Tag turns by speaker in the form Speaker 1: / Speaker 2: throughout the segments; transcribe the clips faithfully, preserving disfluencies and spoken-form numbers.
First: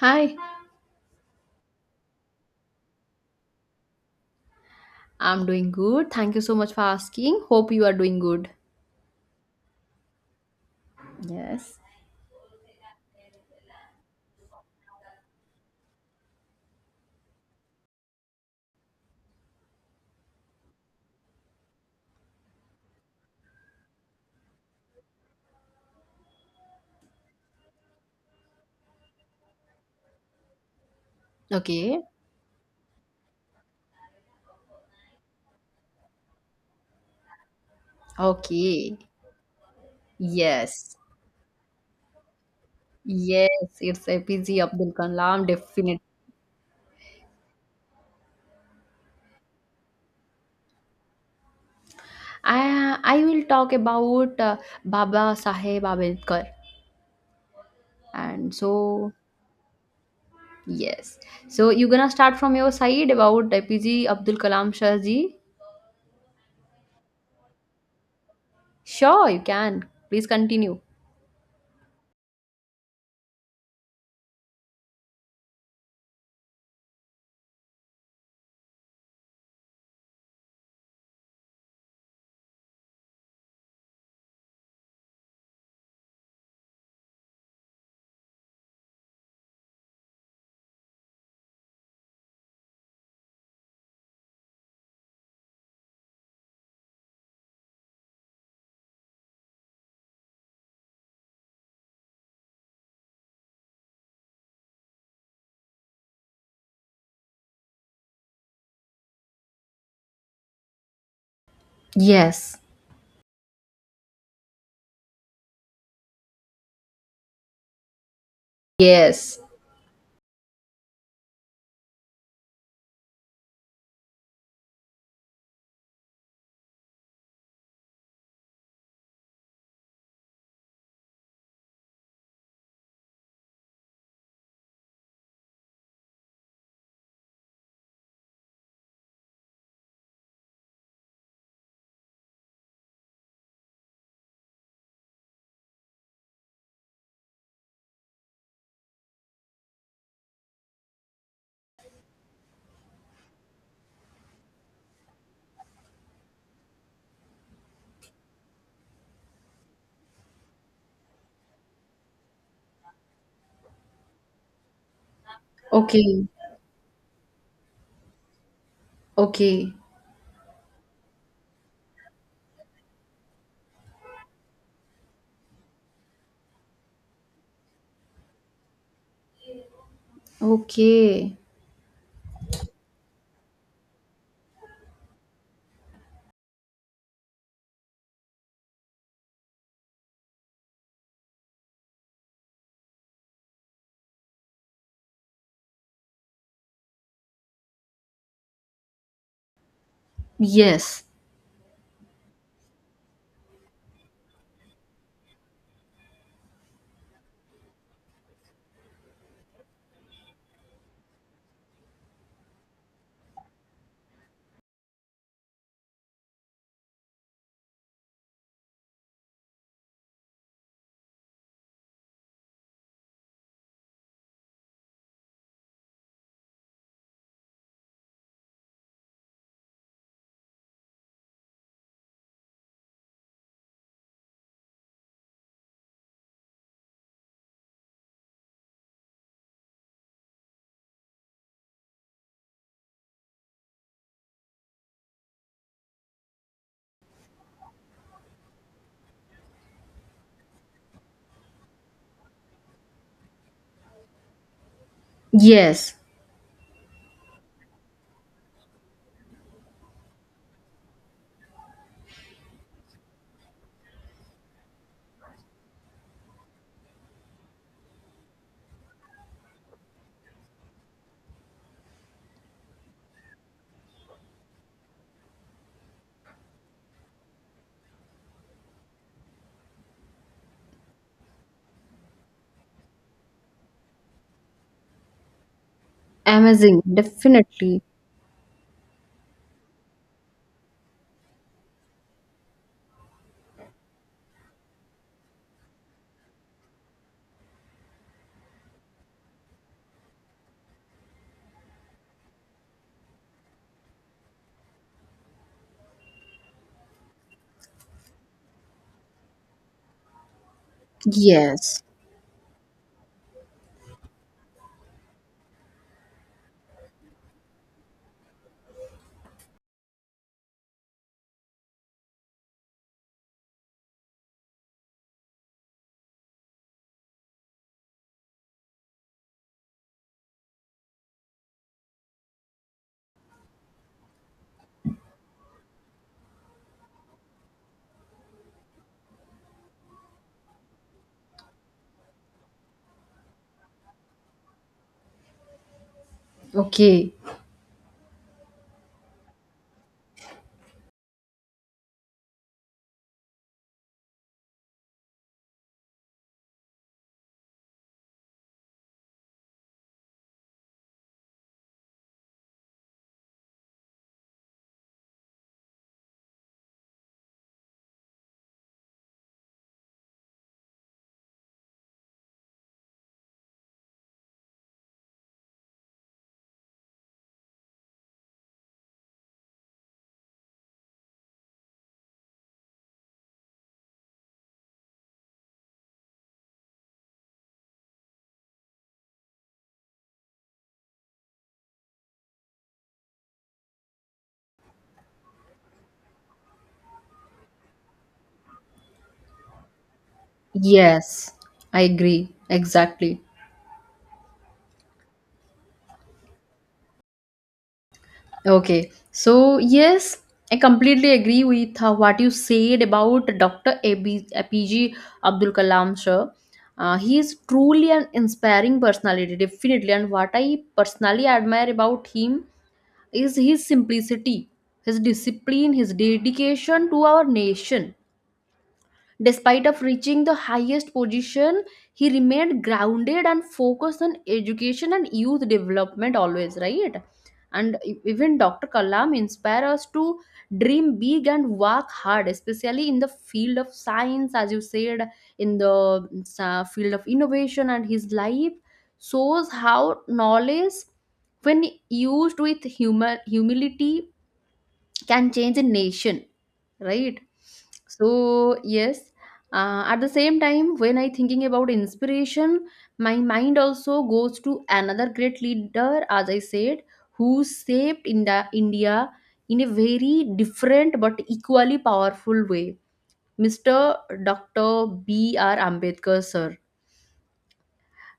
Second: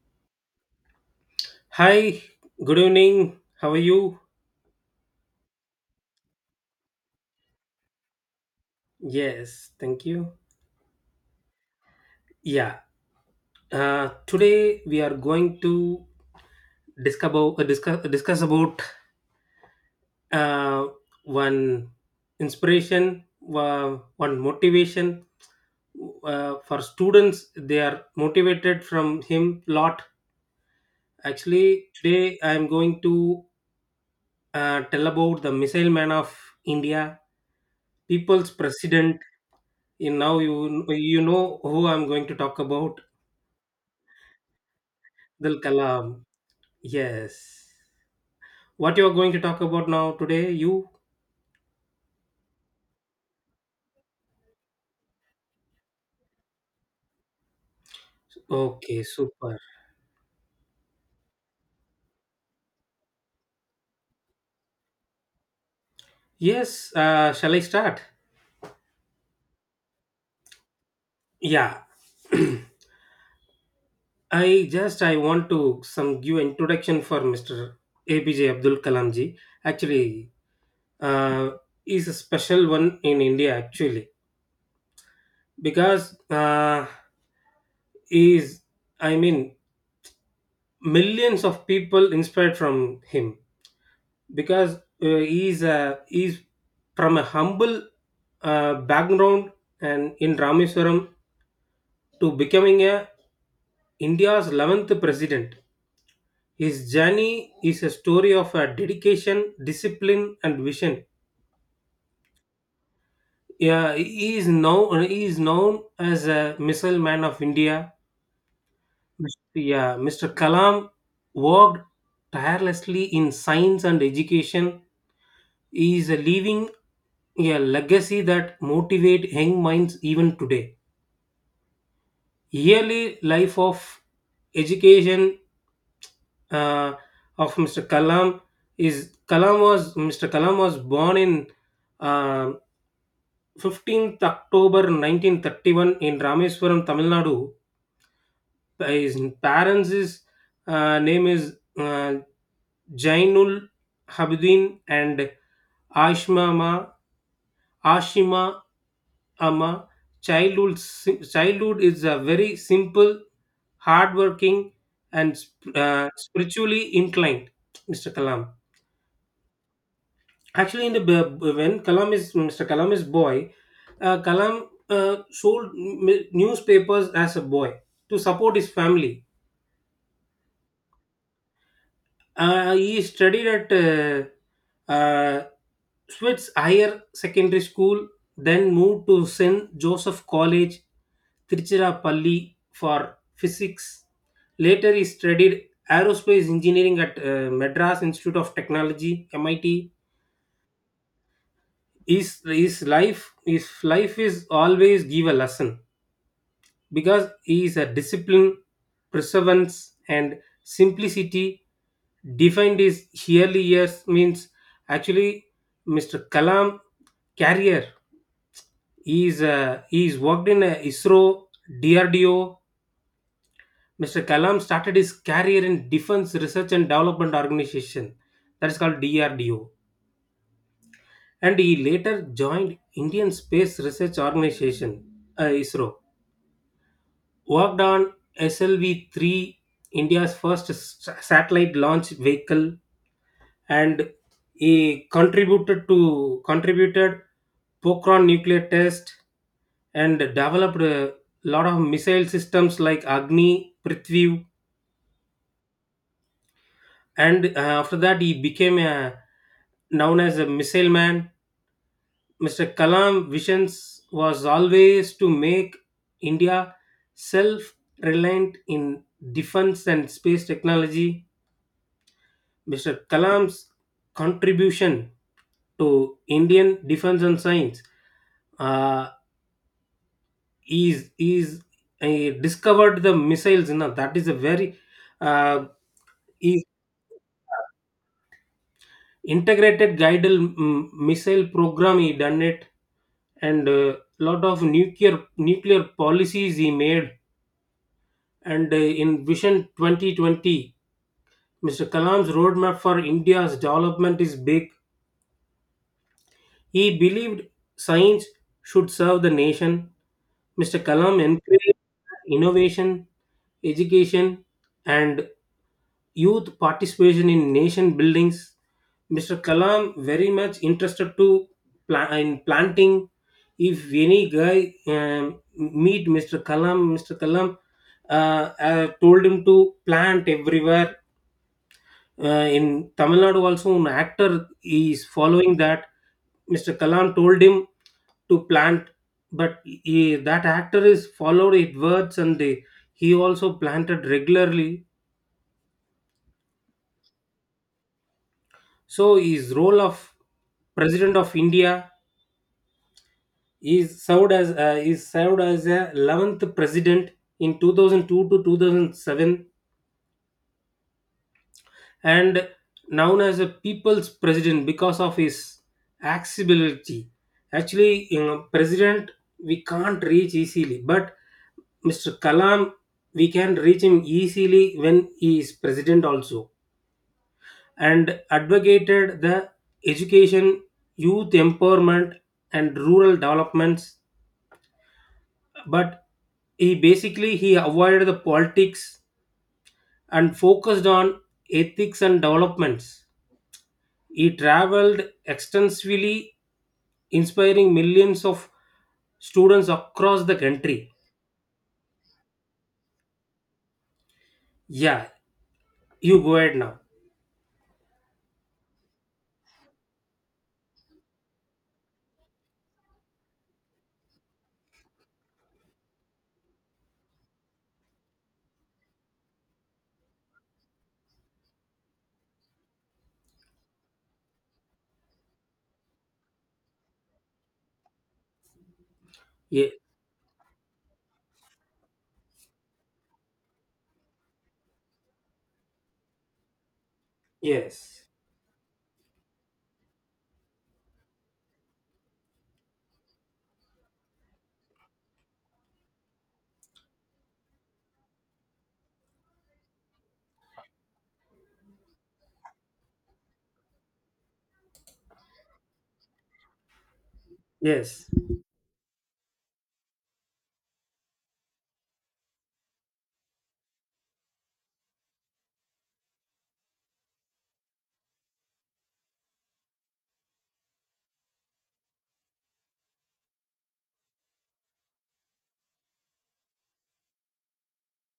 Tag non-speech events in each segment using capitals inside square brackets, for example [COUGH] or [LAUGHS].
Speaker 1: Hi,
Speaker 2: Hi, good evening. How are you?
Speaker 1: I'm doing good. Thank you so much for asking. Hope you are doing good.
Speaker 2: Yes, thank you.
Speaker 1: Yes.
Speaker 2: Yeah, uh, today we are going to discuss about, uh, discuss, uh, discuss about uh, one inspiration, uh, one motivation uh, for students. They are motivated from him lot. Actually,
Speaker 1: Okay.
Speaker 2: today I am going to uh, tell about the Missile Man of India, People's
Speaker 1: Okay.
Speaker 2: President. In now you
Speaker 1: Yes.
Speaker 2: you know who I'm going to talk about.
Speaker 1: Yes, it's A P J Abdul Kalam,
Speaker 2: Abdul
Speaker 1: definite.
Speaker 2: Kalam. Yes. What you are going to talk about now today? You?
Speaker 1: I I will talk about uh, Baba Saheb Ambedkar. And
Speaker 2: Okay,
Speaker 1: so
Speaker 2: super.
Speaker 1: yes. So you gonna start from your side about A P J Abdul Kalam Shah ji?
Speaker 2: Yes. Uh, shall I start?
Speaker 1: Sure, you can. Please continue.
Speaker 2: Yeah. [CLEARS THROAT] I just I want to some give introduction for mister A P J Abdul Kalam ji. Actually, uh, is a special one in India actually because uh, is I mean millions of people inspired from him because uh, he's a, he's from a humble uh, background and in Rameswaram to becoming a India's eleventh president. His journey is a story of a dedication, discipline, and vision.
Speaker 1: Yes.
Speaker 2: Yeah, he is now, he is known as a missile man of India.
Speaker 1: Yes.
Speaker 2: Yeah, mister Kalam worked tirelessly in science and education. He is leaving a legacy that motivate young minds even today. Yearly life of education uh, of mister Kalam is Kalam was mister Kalam was born in uh, fifteenth October nineteen thirty-one in Rameswaram, Tamil Nadu. His parents is uh, name is uh, Jainul Habidin and Ashmama Ashima Ama. Childhood si- childhood is a very simple, hardworking, and sp- uh,
Speaker 1: Okay.
Speaker 2: spiritually inclined. mister Kalam.
Speaker 1: Okay.
Speaker 2: Actually, in the b- b- when Kalam is mister Kalam is boy, uh, Kalam uh, sold m- newspapers as a boy to support his family.
Speaker 1: Okay.
Speaker 2: Uh, he studied at uh, uh, Swiss Higher Secondary School, then moved to Saint Joseph College, Tiruchirappalli for physics. Later, he studied aerospace engineering at uh, Madras Institute of Technology, M I T.
Speaker 1: Yes,
Speaker 2: His, his life his life is always give a lesson because he is a discipline, perseverance, and simplicity defined his early years means actually mister Kalam career. He is uh, he is worked in uh, ISRO, D R D O. mister Kalam started his career in Defense Research and Development Organization, that is called D R D O, and he later joined Indian Space Research Organization, uh, ISRO, worked on S L V three, India's first s- satellite launch vehicle, and he contributed to contributed Pokhran nuclear test and developed a lot of missile systems like Agni, Prithvi,
Speaker 1: yes,
Speaker 2: and uh, after that he became a, known as a missile man. mister Kalam visions was always to make India self-reliant in defense and space technology. mister Kalam's contribution to Indian defense and science uh, is is he discovered the missiles. You know, that is a very uh, is
Speaker 1: amazing, definitely.
Speaker 2: integrated guided mm, missile program. He done it and uh, lot of nuclear nuclear policies he made. And uh, in Vision twenty twenty, mister Kalam's roadmap for India's development is big. He believed science should serve the nation. mister Kalam encouraged
Speaker 1: Yes,
Speaker 2: innovation, education, and youth participation in nation buildings. mister Kalam very much interested to pla- in planting. If any guy um, meet mister Kalam, mister Kalam uh, uh, told him to plant everywhere uh, in Tamil Nadu, also an actor is following that. mister Kalam told him to plant, but he, that actor is followed it words and they, he also planted regularly.
Speaker 1: okay,
Speaker 2: So his role of president of India is served as uh, is served as a eleventh president in two thousand two to two thousand seven and known as a people's president because of his accessibility. Actually, you know, president we can't reach easily, but mister Kalam we can reach him easily when he is president also, and advocated the education, youth empowerment, and rural developments. But he basically, he avoided the politics and focused on ethics and developments. He traveled extensively, inspiring millions of students across the country.
Speaker 1: yes, I agree, exactly.
Speaker 2: Yeah, you go ahead now.
Speaker 1: Okay, so yes, I completely agree with uh, what you said about Doctor A B A P G Abdul Kalam, sir. Uh, he is truly an inspiring personality, definitely. And what I personally admire about him is his simplicity, his discipline, his dedication to our nation. Despite
Speaker 2: Ye-
Speaker 1: of reaching the highest position, he remained grounded and focused on education and youth development always, right? And e-
Speaker 2: yes,
Speaker 1: even Doctor Kalam inspire us to dream big and work hard, especially in the field of science, as you said, in the uh, field of innovation. And his life shows how knowledge, when used with humor, humility, can change a nation, right? So
Speaker 2: yes,
Speaker 1: yes, uh, at the same time when I thinking about inspiration, my mind also goes to another great leader, as I said, who saved india india in a very different but equally powerful way. Mr Doctor. B R Ambedkar sir.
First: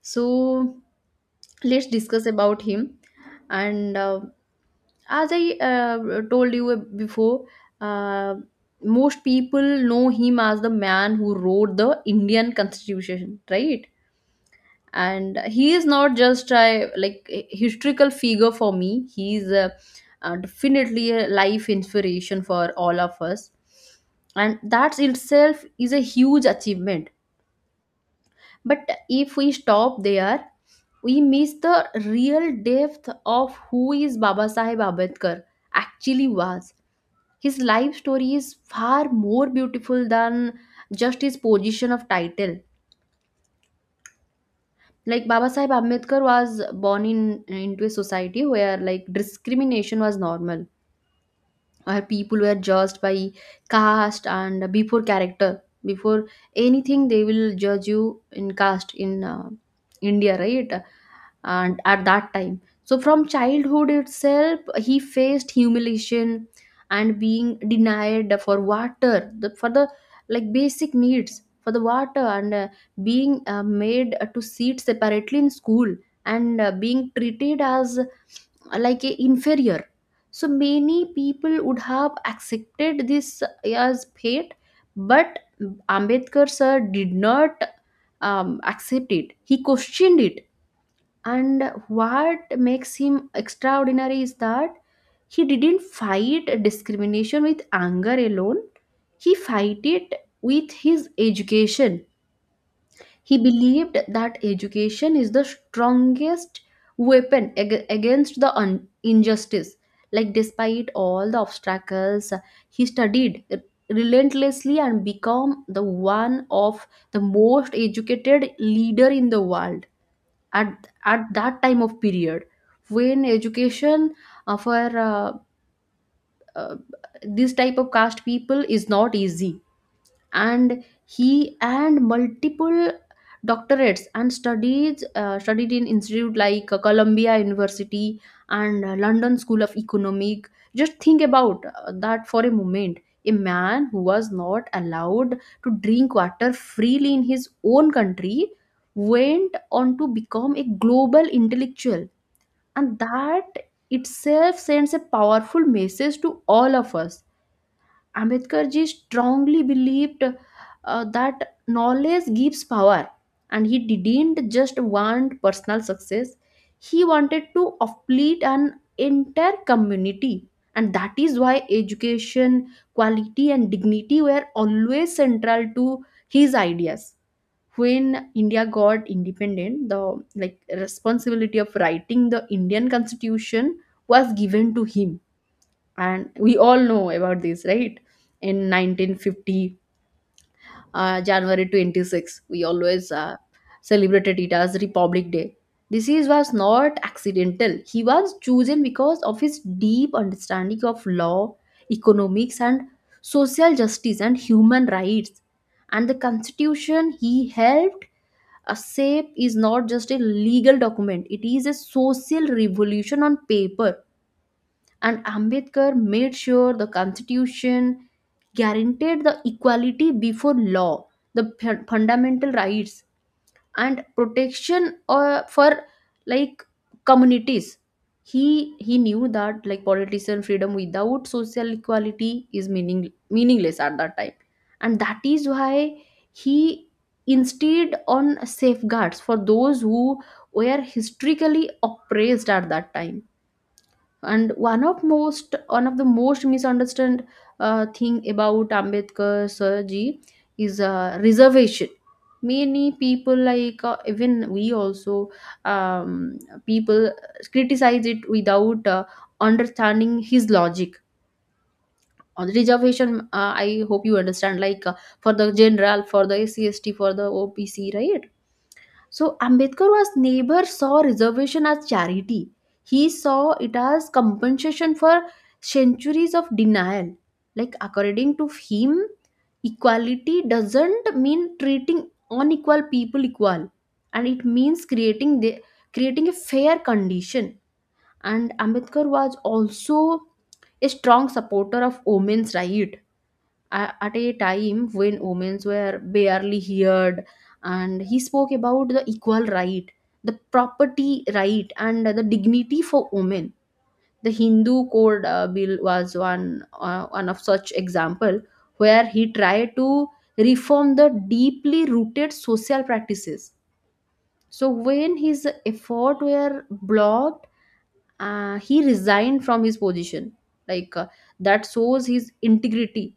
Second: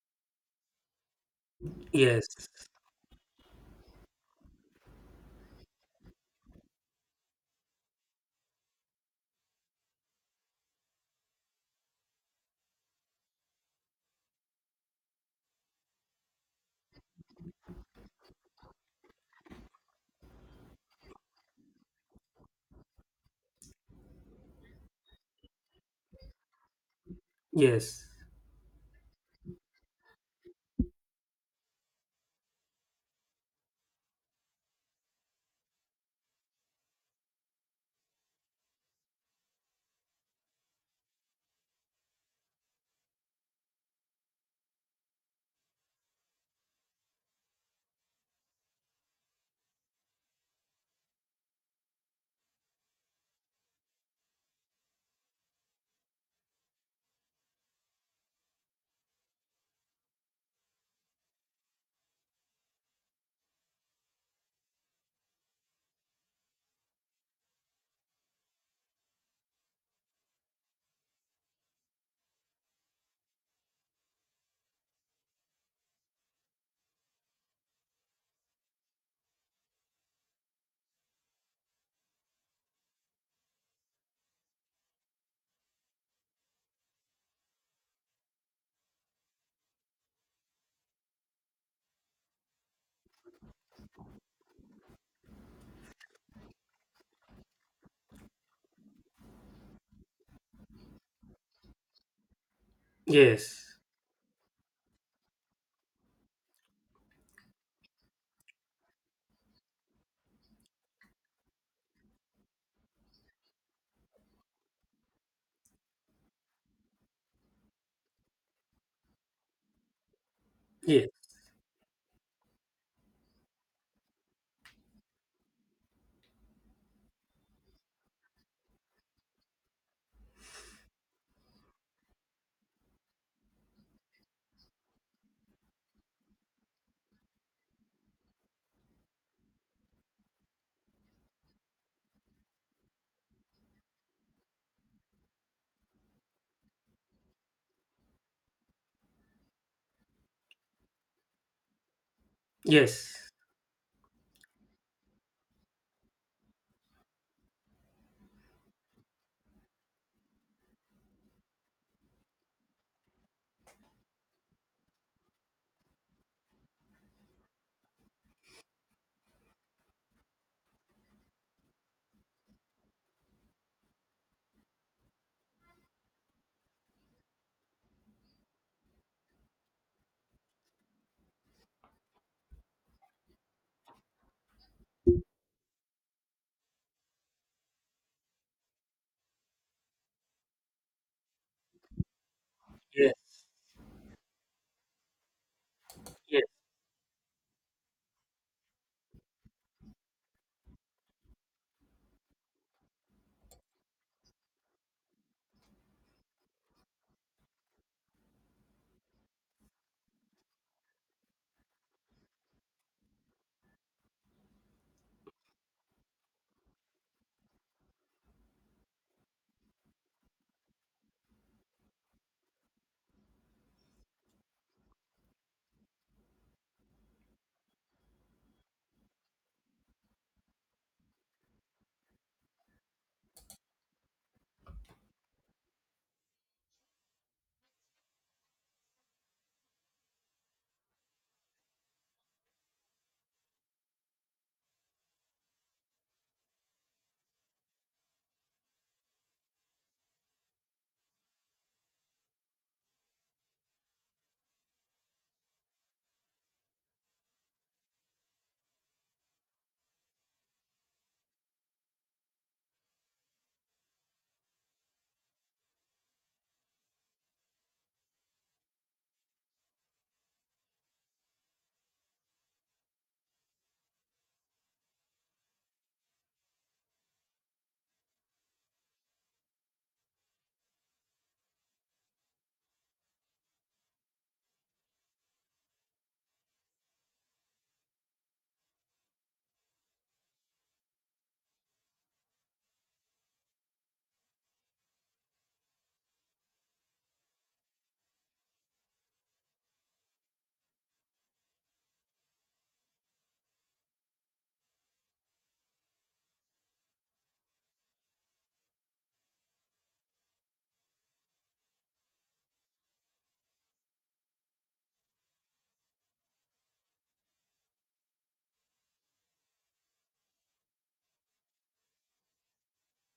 Speaker 1: So let's discuss
Speaker 2: yes,
Speaker 1: about him. And uh, as I uh, told you before, uh, most people know him as the man who wrote the Indian constitution, right? And he is not just a like a historical figure for me. He's uh, uh, definitely a life inspiration for all of us, and that itself is a huge achievement.
Speaker 2: yes,
Speaker 1: But if we stop there, we miss the real depth of who is Baba Sahib Ambedkar actually was. His life story is far more beautiful than just his position of title. Like Baba Sahib Ambedkar was born in into a society where like discrimination was normal, where people were judged by caste and before character, before anything they will judge you in caste in uh, India, right? And at that time, so from childhood itself, he faced humiliation and being denied for water the, for the like basic needs for the water, and uh, being uh, made to sit separately in school, and uh, being treated as uh, like a inferior. So many people would have accepted this as fate, but Ambedkar sir did not um, accept it. He questioned it. And what makes him extraordinary is that he didn't fight discrimination with anger alone. He fight it with his education. He
Speaker 2: yes,
Speaker 1: believed that education is the strongest weapon ag- against the un- injustice. Like despite all the obstacles, he studied relentlessly and become the one of the most educated leader in the world at
Speaker 2: yes,
Speaker 1: at
Speaker 2: yes,
Speaker 1: that time of period. When education uh, for uh, uh, this type of caste people is not easy, and he and multiple doctorates and studies uh, studied in institute like uh, Columbia University and uh, London School of Economic. Just think about uh, that for a moment. A man who was not allowed to drink water freely in his own country went on to become a global intellectual, and
Speaker 2: yes,
Speaker 1: that itself sends a powerful message to all of us. Ambedkar ji strongly believed uh, that knowledge gives power, and he didn't just want personal success, he wanted to uplift an entire community. And that is why education, quality, and dignity were always central to his ideas. When India got independent, the like responsibility of writing the Indian constitution was given to him, and we all know about this, right? In nineteen fifty, uh, January twenty-sixth, we always uh,
Speaker 2: yes,
Speaker 1: celebrated it as Republic Day. This is was not accidental. He was chosen because of his deep understanding of law, economics, and social justice, and human rights. And the constitution he helped uh, shape is not just a legal document, it is a social revolution on paper. And Ambedkar made sure the constitution guaranteed the equality before law, the fu- fundamental rights, and protection uh, for like communities. He he knew that like politician freedom without social equality is meaning meaningless at that time, and that is why he insisted on safeguards for those who were historically oppressed at that time. And one of most one of the most misunderstood uh, thing about Ambedkar sir ji is uh, reservation. Many people like uh, even we also, um, people criticize it without uh, understanding his logic on the reservation. uh, I hope you understand like uh, for the general, for the scst, for the opc, right? So Ambedkar was neighbor saw reservation as charity. He saw it as compensation for centuries of denial. Like according to him, equality doesn't mean treating unequal people equal, and it means creating the creating a fair condition. And Ambedkar was also a strong supporter of women's right a- at a time when women were barely heard, and he spoke about the equal right, the property right, and the dignity for women. The Hindu Code uh, bill was one uh, one of such example where he tried to reform the deeply rooted social practices. So when his effort were blocked, uh, he resigned from his position. Like uh, that shows his integrity.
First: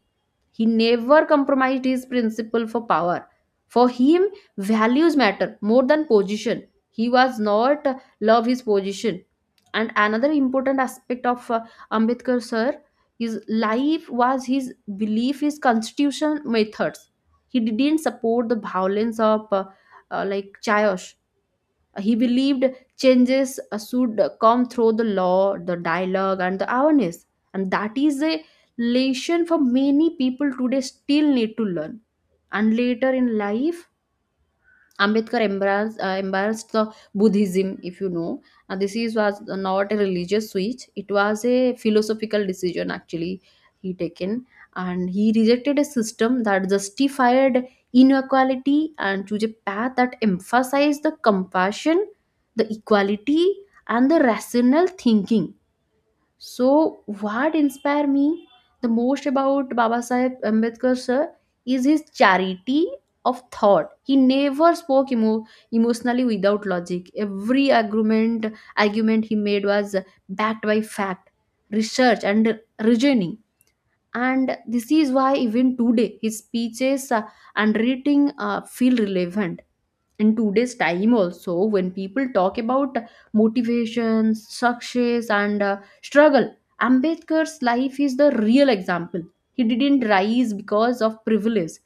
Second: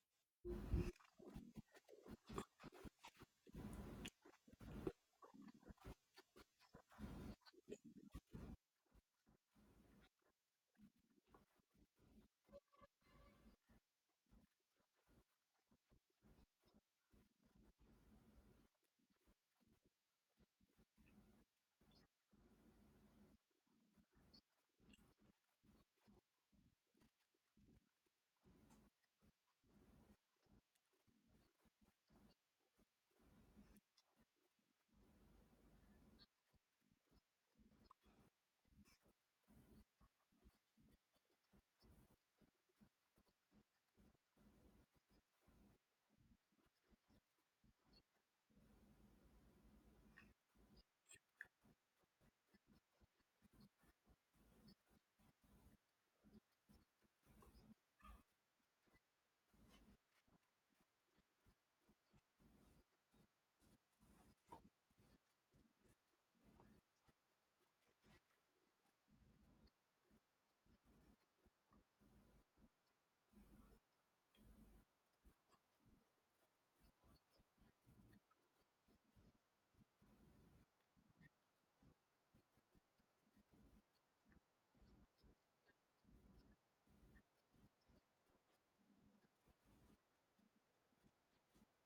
Speaker 1: He never compromised his principle for power. For him, values matter more than position. He was not uh, love his position. And another important aspect of uh, Ambedkar sir, his life was his belief, his constitution methods. He didn't support the violence of uh, uh, like chaos. He believed changes uh, should come through the law, the dialogue, and the awareness. And that is a lesson for many people today still need to learn. And later in life, Ambedkar embraced, uh, embraced the Buddhism, if you know. And this is was not a religious switch; it was a philosophical decision actually he taken, and he rejected a system that justified inequality and chose a path that emphasized the compassion, the equality, and the rational thinking. So, what inspired me the most about Baba Sahib Ambedkar sir is his charity of thought. He never spoke emo- emotionally without logic. Every argument argument he made was backed by fact, research, and reasoning. And this is why even today his speeches uh, and reading uh, feel relevant in today's time also. When people talk about motivation, success, and uh, struggle, Ambedkar's life is the real example. He didn't rise because of privilege.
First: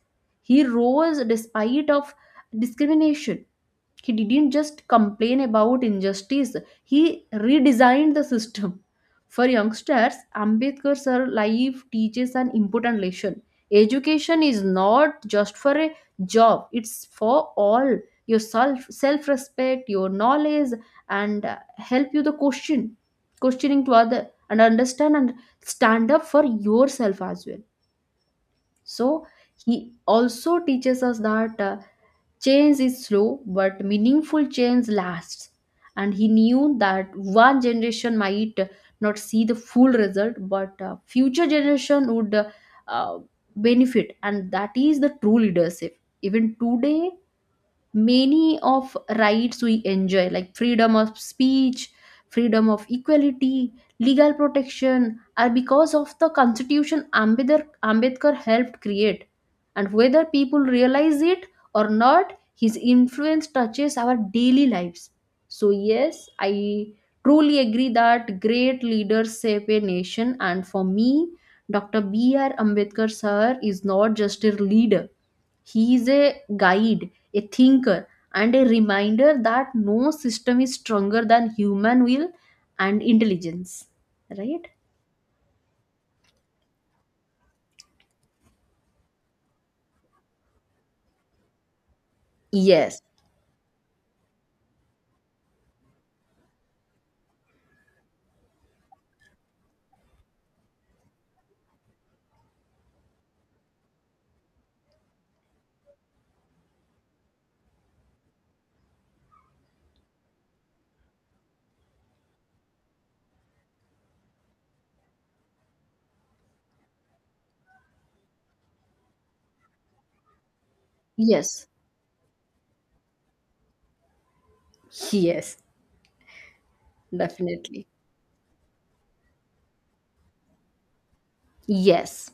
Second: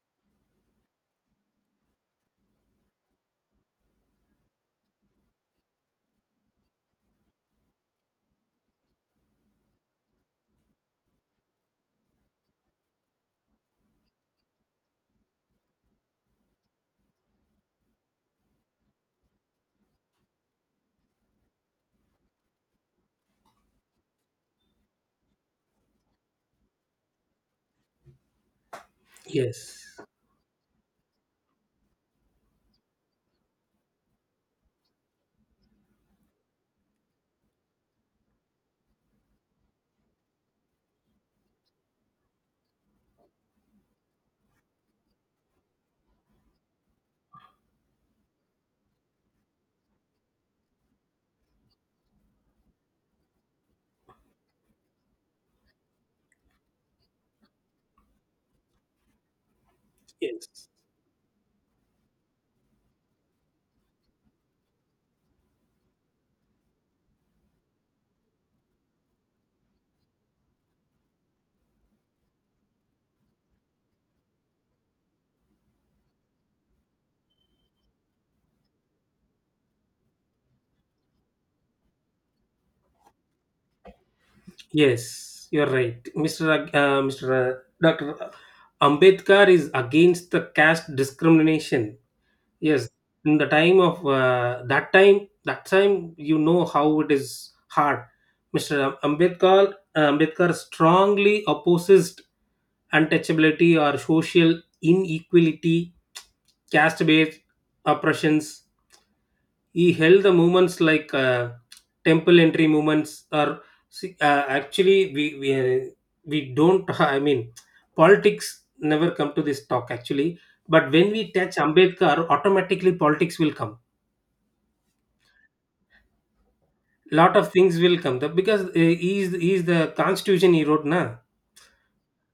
Speaker 1: He rose despite of discrimination. He didn't just complain about injustice, he redesigned the system. For youngsters, Ambedkar's life teaches an important lesson. Education is not just for a job, it's for all your self self respect, your knowledge, and uh, help you the question, questioning to other and understand and stand up for yourself as well. So
Speaker 2: yes,
Speaker 1: he also teaches us that, uh, change is slow, but meaningful change lasts. And he knew that one generation might not see the full result, but uh, future generation would uh, benefit, and that is the true leadership. Even today, many of rights we enjoy like freedom of speech, freedom of equality, legal protection are because of the constitution ambedkar, Ambedkar helped create, and whether people
Speaker 2: yes,
Speaker 1: realize it or not, his influence touches our daily lives. So yes, I truly agree that great leaders shape a nation, and for me, Doctor. B R Ambedkar sir is not just a leader, he is a guide, a thinker, and a reminder that no system is stronger than human will and intelligence. Right?
Speaker 2: yes. You're right, mister Ag- Uh, mister Doctor Ambedkar is against the caste discrimination. Yes,
Speaker 1: Yes.
Speaker 2: in the time of uh, that time, that time you know how it is hard. mister Ambedkar, uh, Ambedkar strongly opposes untouchability or social inequality, caste-based oppressions. He held the movements like uh, temple entry movements are, see, uh, actually we we, uh, we don't [LAUGHS] I mean politics never come to this talk actually, but when we touch
Speaker 1: Yes.
Speaker 2: Ambedkar automatically politics will come,
Speaker 1: Yes.
Speaker 2: lot of things
Speaker 1: Definitely.
Speaker 2: will come, the- because uh, he is he is the constitution he wrote na.
Speaker 1: Yes.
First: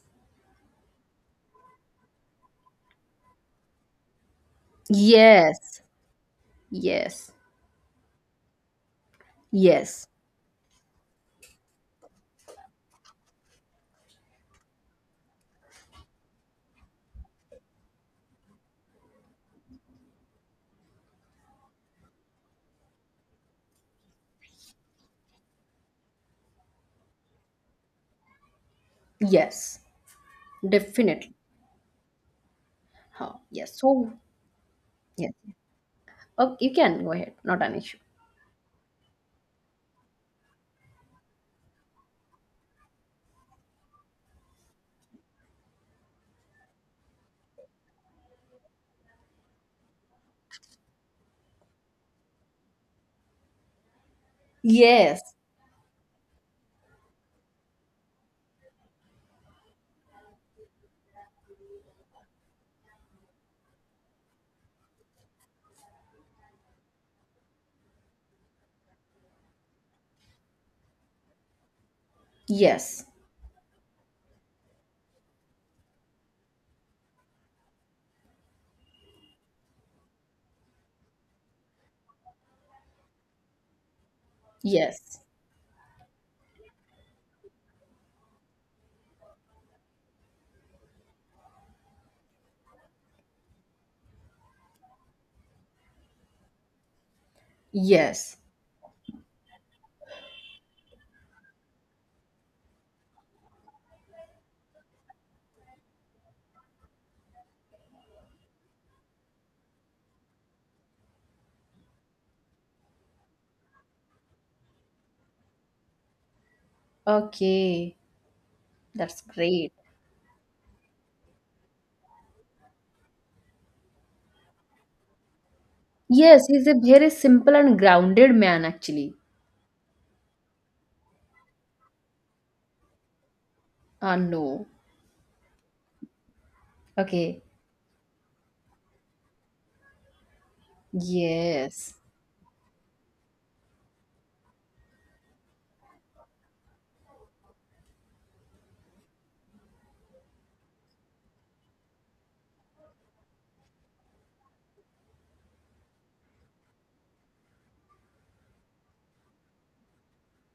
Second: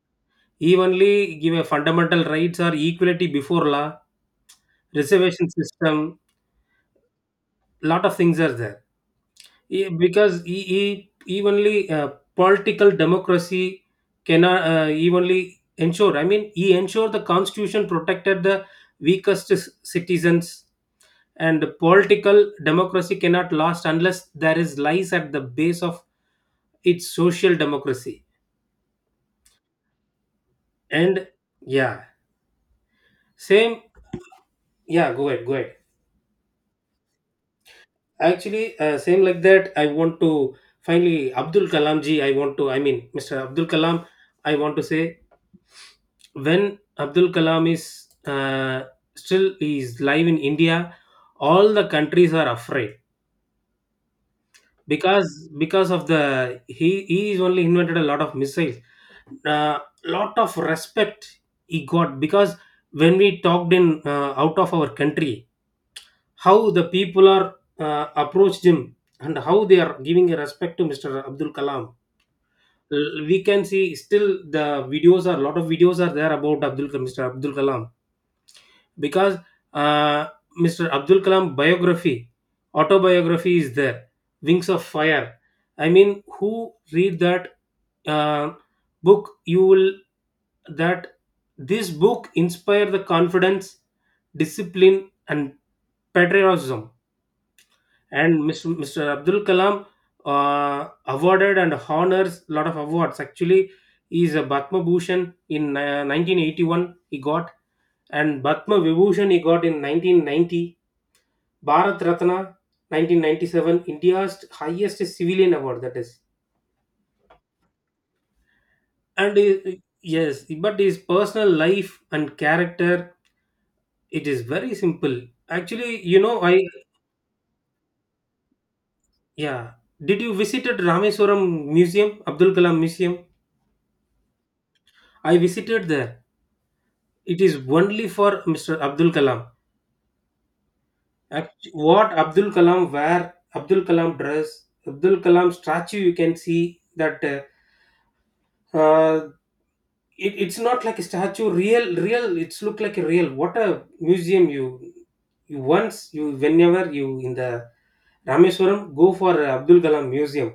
Speaker 2: He only give a fundamental rights or equality before law, reservation
Speaker 1: Yes.
Speaker 2: system,
Speaker 1: Yes.
Speaker 2: lot of things are there. Yeah,
Speaker 1: Yes.
Speaker 2: because e- e- evenly uh, political democracy cannot uh, evenly ensure. I mean, he ensured the constitution protected the weakest c- citizens, and political democracy cannot last unless there is lies at the base of its social democracy.
Speaker 1: Yes.
Speaker 2: And
Speaker 1: Definitely.
Speaker 2: yeah,
Speaker 1: How? Yes.
Speaker 2: same.
Speaker 1: So,
Speaker 2: Yeah, go
Speaker 1: yes.
Speaker 2: ahead, go ahead.
Speaker 1: Oh, you can go ahead. Not an issue.
Speaker 2: Actually, uh, same like that. I want to finally Abdul Kalam ji. I want to. I mean, mister Abdul Kalam. I want to say when Abdul Kalam is uh, still he is live in India, all the countries are afraid
Speaker 1: Yes.
Speaker 2: because, because of the, he he is only invented a lot of missiles. Uh, lot of respect he got because when we talked in uh, out of our country, how the people are uh, approached him and how they are giving a respect to mister Abdul Kalam.
Speaker 1: Yes.
Speaker 2: L- We can see still the videos are, lot of videos are there about Abdul mister Abdul Kalam because uh, mister Abdul Kalam biography, autobiography is there, Wings of
Speaker 1: Yes.
Speaker 2: Fire. I mean, who read that uh, book? You will that this book inspire the confidence, discipline, and patriotism.
Speaker 1: Yes.
Speaker 2: And mister mister Abdul Kalam uh, awarded and honors a lot of awards. Actually, he is a Bhatma Bhushan in uh, nineteen eighty-one he got, and Batma Vibhushan he got in nineteen ninety, Bharat Ratna nineteen ninety-seven, India's highest civilian award that is.
Speaker 1: Okay. That's
Speaker 2: And uh,
Speaker 1: great.
Speaker 2: yes, but his personal life and character, it is very simple. Actually, you know,
Speaker 1: Yes,
Speaker 2: I,
Speaker 1: he's a very simple and grounded man, actually.
Speaker 2: yeah. Did you visited Rameswaram Museum, Abdul Kalam Museum?
Speaker 1: Ah, no.
Speaker 2: I visited there. It
Speaker 1: Okay.
Speaker 2: is only for mister Abdul Kalam. Act-
Speaker 1: Yes.
Speaker 2: What Abdul Kalam wear, Abdul Kalam dress, Abdul Kalam statue you can see that uh, uh, it, it's not like a statue, real, real, it's look like a real. What a museum. You you once you whenever you in the Rameswaram, go for Abdul Kalam Museum.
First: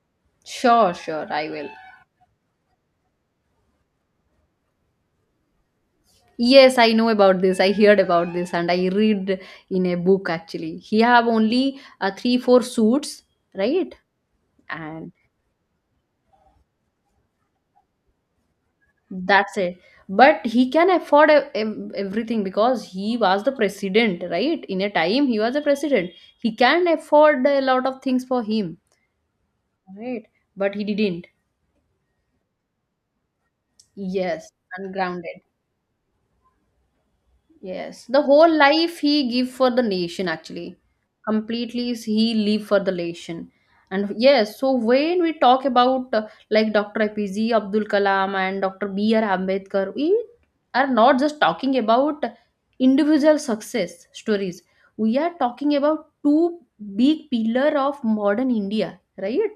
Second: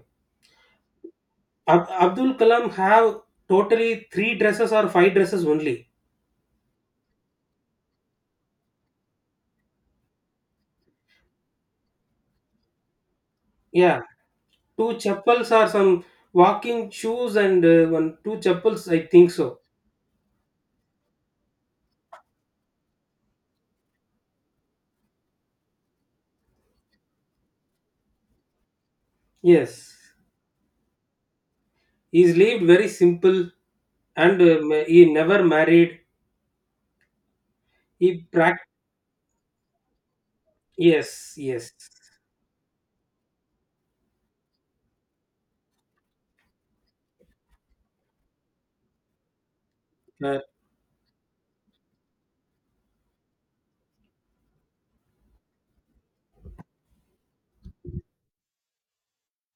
Speaker 1: Sure, sure, I will.
Speaker 2: Ab- abdul Kalam have totally three dresses or five dresses only.
Speaker 1: Yes, I know about this. I heard about this, and I read in a book actually. He have only uh, three, four suits, right?
Speaker 2: Yeah, two
Speaker 1: And
Speaker 2: chapels or some walking shoes and uh, one two chapels I think
Speaker 1: that's
Speaker 2: so.
Speaker 1: it. But he can afford ev- ev- everything because he was the president, right? In a time, he was a president. He can afford a lot of things for him,
Speaker 2: Yes,
Speaker 1: right? But he didn't.
Speaker 2: he's lived very simple and
Speaker 1: Yes,
Speaker 2: uh, ma- he never
Speaker 1: ungrounded.
Speaker 2: married.
Speaker 1: Yes,
Speaker 2: He
Speaker 1: the whole
Speaker 2: pract
Speaker 1: life he give for the nation actually.
Speaker 2: Yes, yes.
Speaker 1: Completely is he live for the nation. And yes, so when we talk about uh, like Doctor A P J Abdul Kalam and Doctor B R. Ambedkar, we
Speaker 2: Uh,
Speaker 1: are not just talking about individual success stories. We are talking about two big pillar of modern India, right?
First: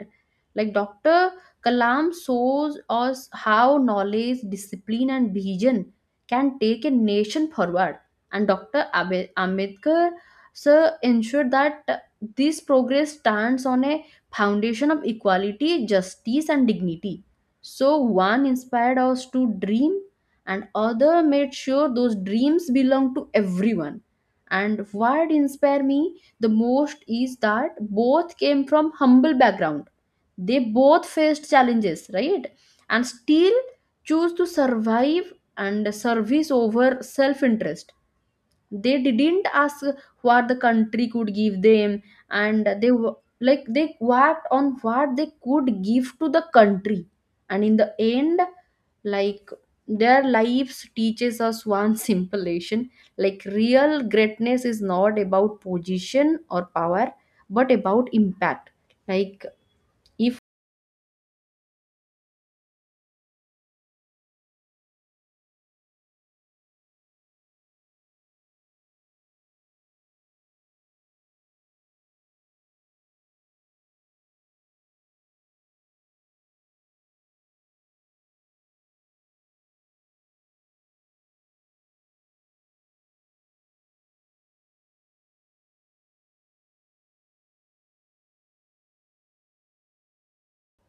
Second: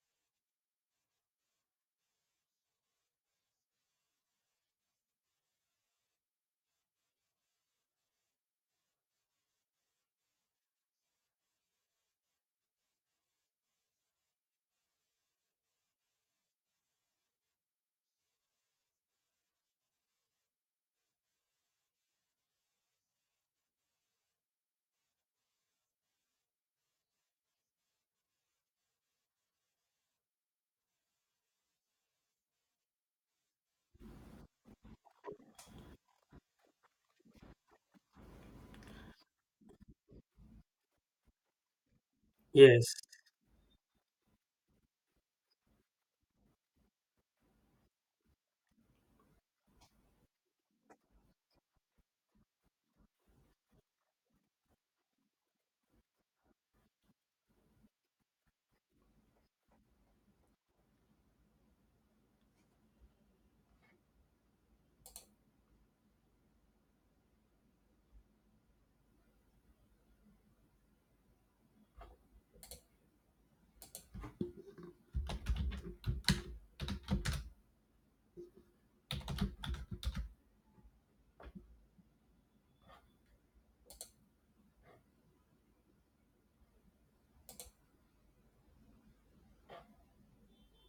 Speaker 1: Like Doctor Kalam shows us how knowledge, discipline, and vision can take a nation forward, and Doctor Ambe- Ambedkar sir ensured that this progress stands on a foundation of equality, justice, and dignity. So one inspired us to dream, and other made sure those dreams belong to everyone. And what inspired me the most is that both came from humble background. They both faced challenges, right? And still choose to survive and service over self interest. They didn't ask what the country could give them, and they
Speaker 2: yes.
Speaker 1: wa- like they worked on what they could give to the country. And in the end, like their lives teaches us one [LAUGHS] simple lesson. Like real greatness is not about position or power but about impact. Like if,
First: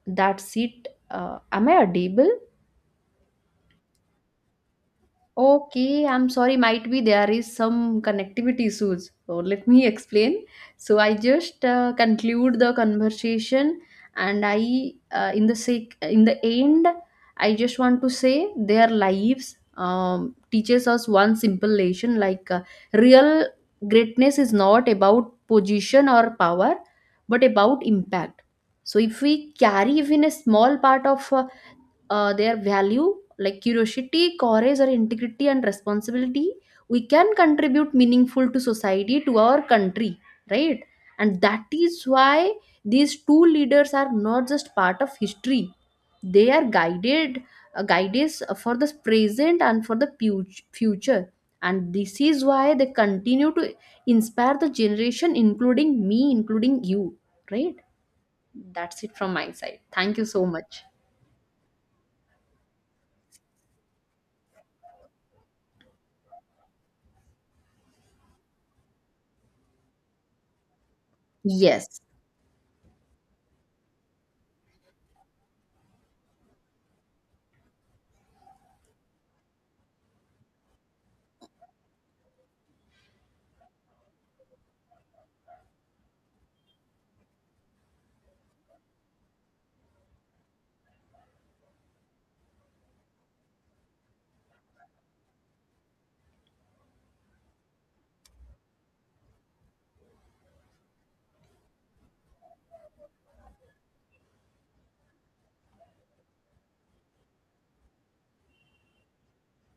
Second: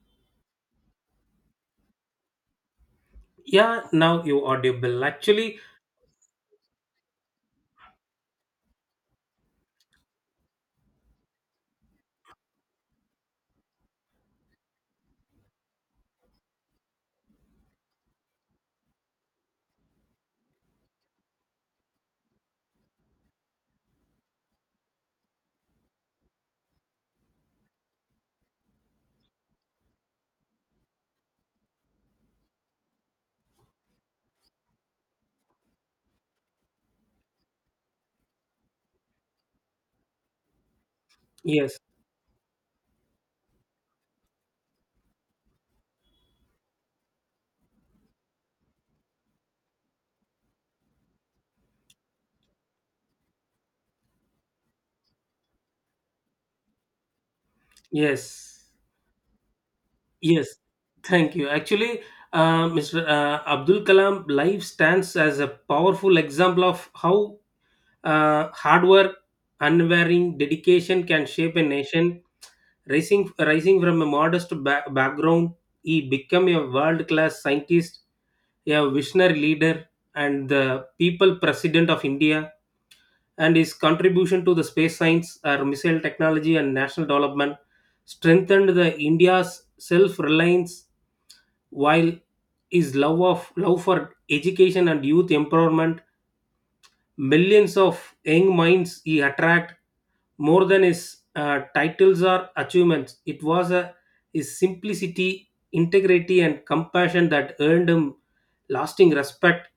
Speaker 1: that's it, uh, am I audible?
Speaker 2: Yeah, now you audible. Actually,
Speaker 1: Okay, I'm sorry, might be there is some connectivity issues. So let me [LAUGHS] explain. So I just uh, conclude the conversation, and I, uh, in the sec- in the end, I just want to say their lives um, teaches us one simple lesson: like uh, real greatness is not about position or power, but about impact. So if we carry even a small part of uh, uh, their value like curiosity, courage, or integrity and responsibility, we can contribute meaningful to society, to our country, right? And that
Speaker 2: yes,
Speaker 1: is why these two leaders are not just part of history, they are guided uh, guides for the present and for the pu- future. And this is why they continue to inspire the generation, including me, including you, right?
Speaker 2: yes,
Speaker 1: That's it from my side. Thank you so
Speaker 2: yes.
Speaker 1: much.
Speaker 2: Thank you. Actually, uh, mister Uh, Abdul Kalam life stands as a powerful example of how uh, hard work, unwavering dedication can shape a
Speaker 1: Yes.
Speaker 2: nation. Rising, rising from a modest ba- background, he became a world class scientist, a visionary leader, and the people president of India. And his contribution to the space science, or missile technology, and national development strengthened the India's self reliance while his love of love for education and youth empowerment, millions of young minds he attracted. More than his uh, titles or achievements, it was uh, his simplicity, integrity and compassion that earned him lasting respect.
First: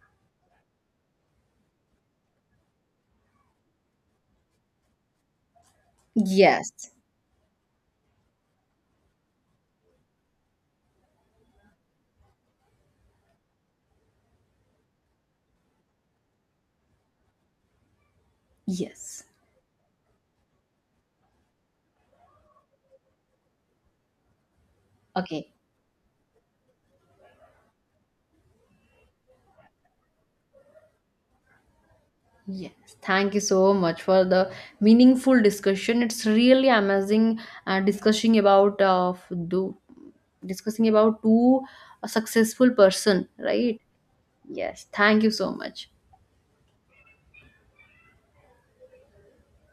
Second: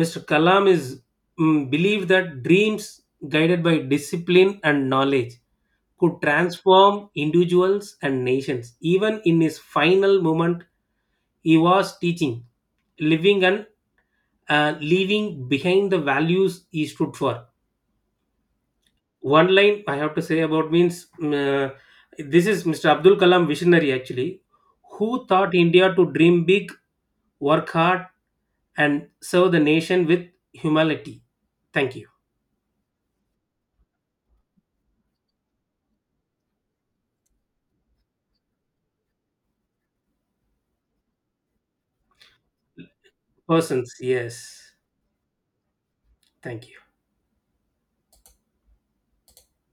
Speaker 2: Mr. Kalam is mm, believed that dreams guided by discipline and knowledge could
Speaker 1: Yes,
Speaker 2: transform individuals and nations even in his final moment. He was teaching, living, and uh, leaving behind the values he stood for.
Speaker 1: yes.
Speaker 2: One line I have to say about means, mm, uh, this is mister Abdul Kalam visionary actually, who
Speaker 1: Okay,
Speaker 2: taught India to dream big, work hard, and serve the nation with humility. Thank you.
Speaker 1: yes. Thank you so much for the meaningful discussion. It's really amazing uh, discussing about uh, do discussing about two successful person, right?
Speaker 2: Persons, yes.
Speaker 1: Yes. Thank you so much.
Speaker 2: Thank you.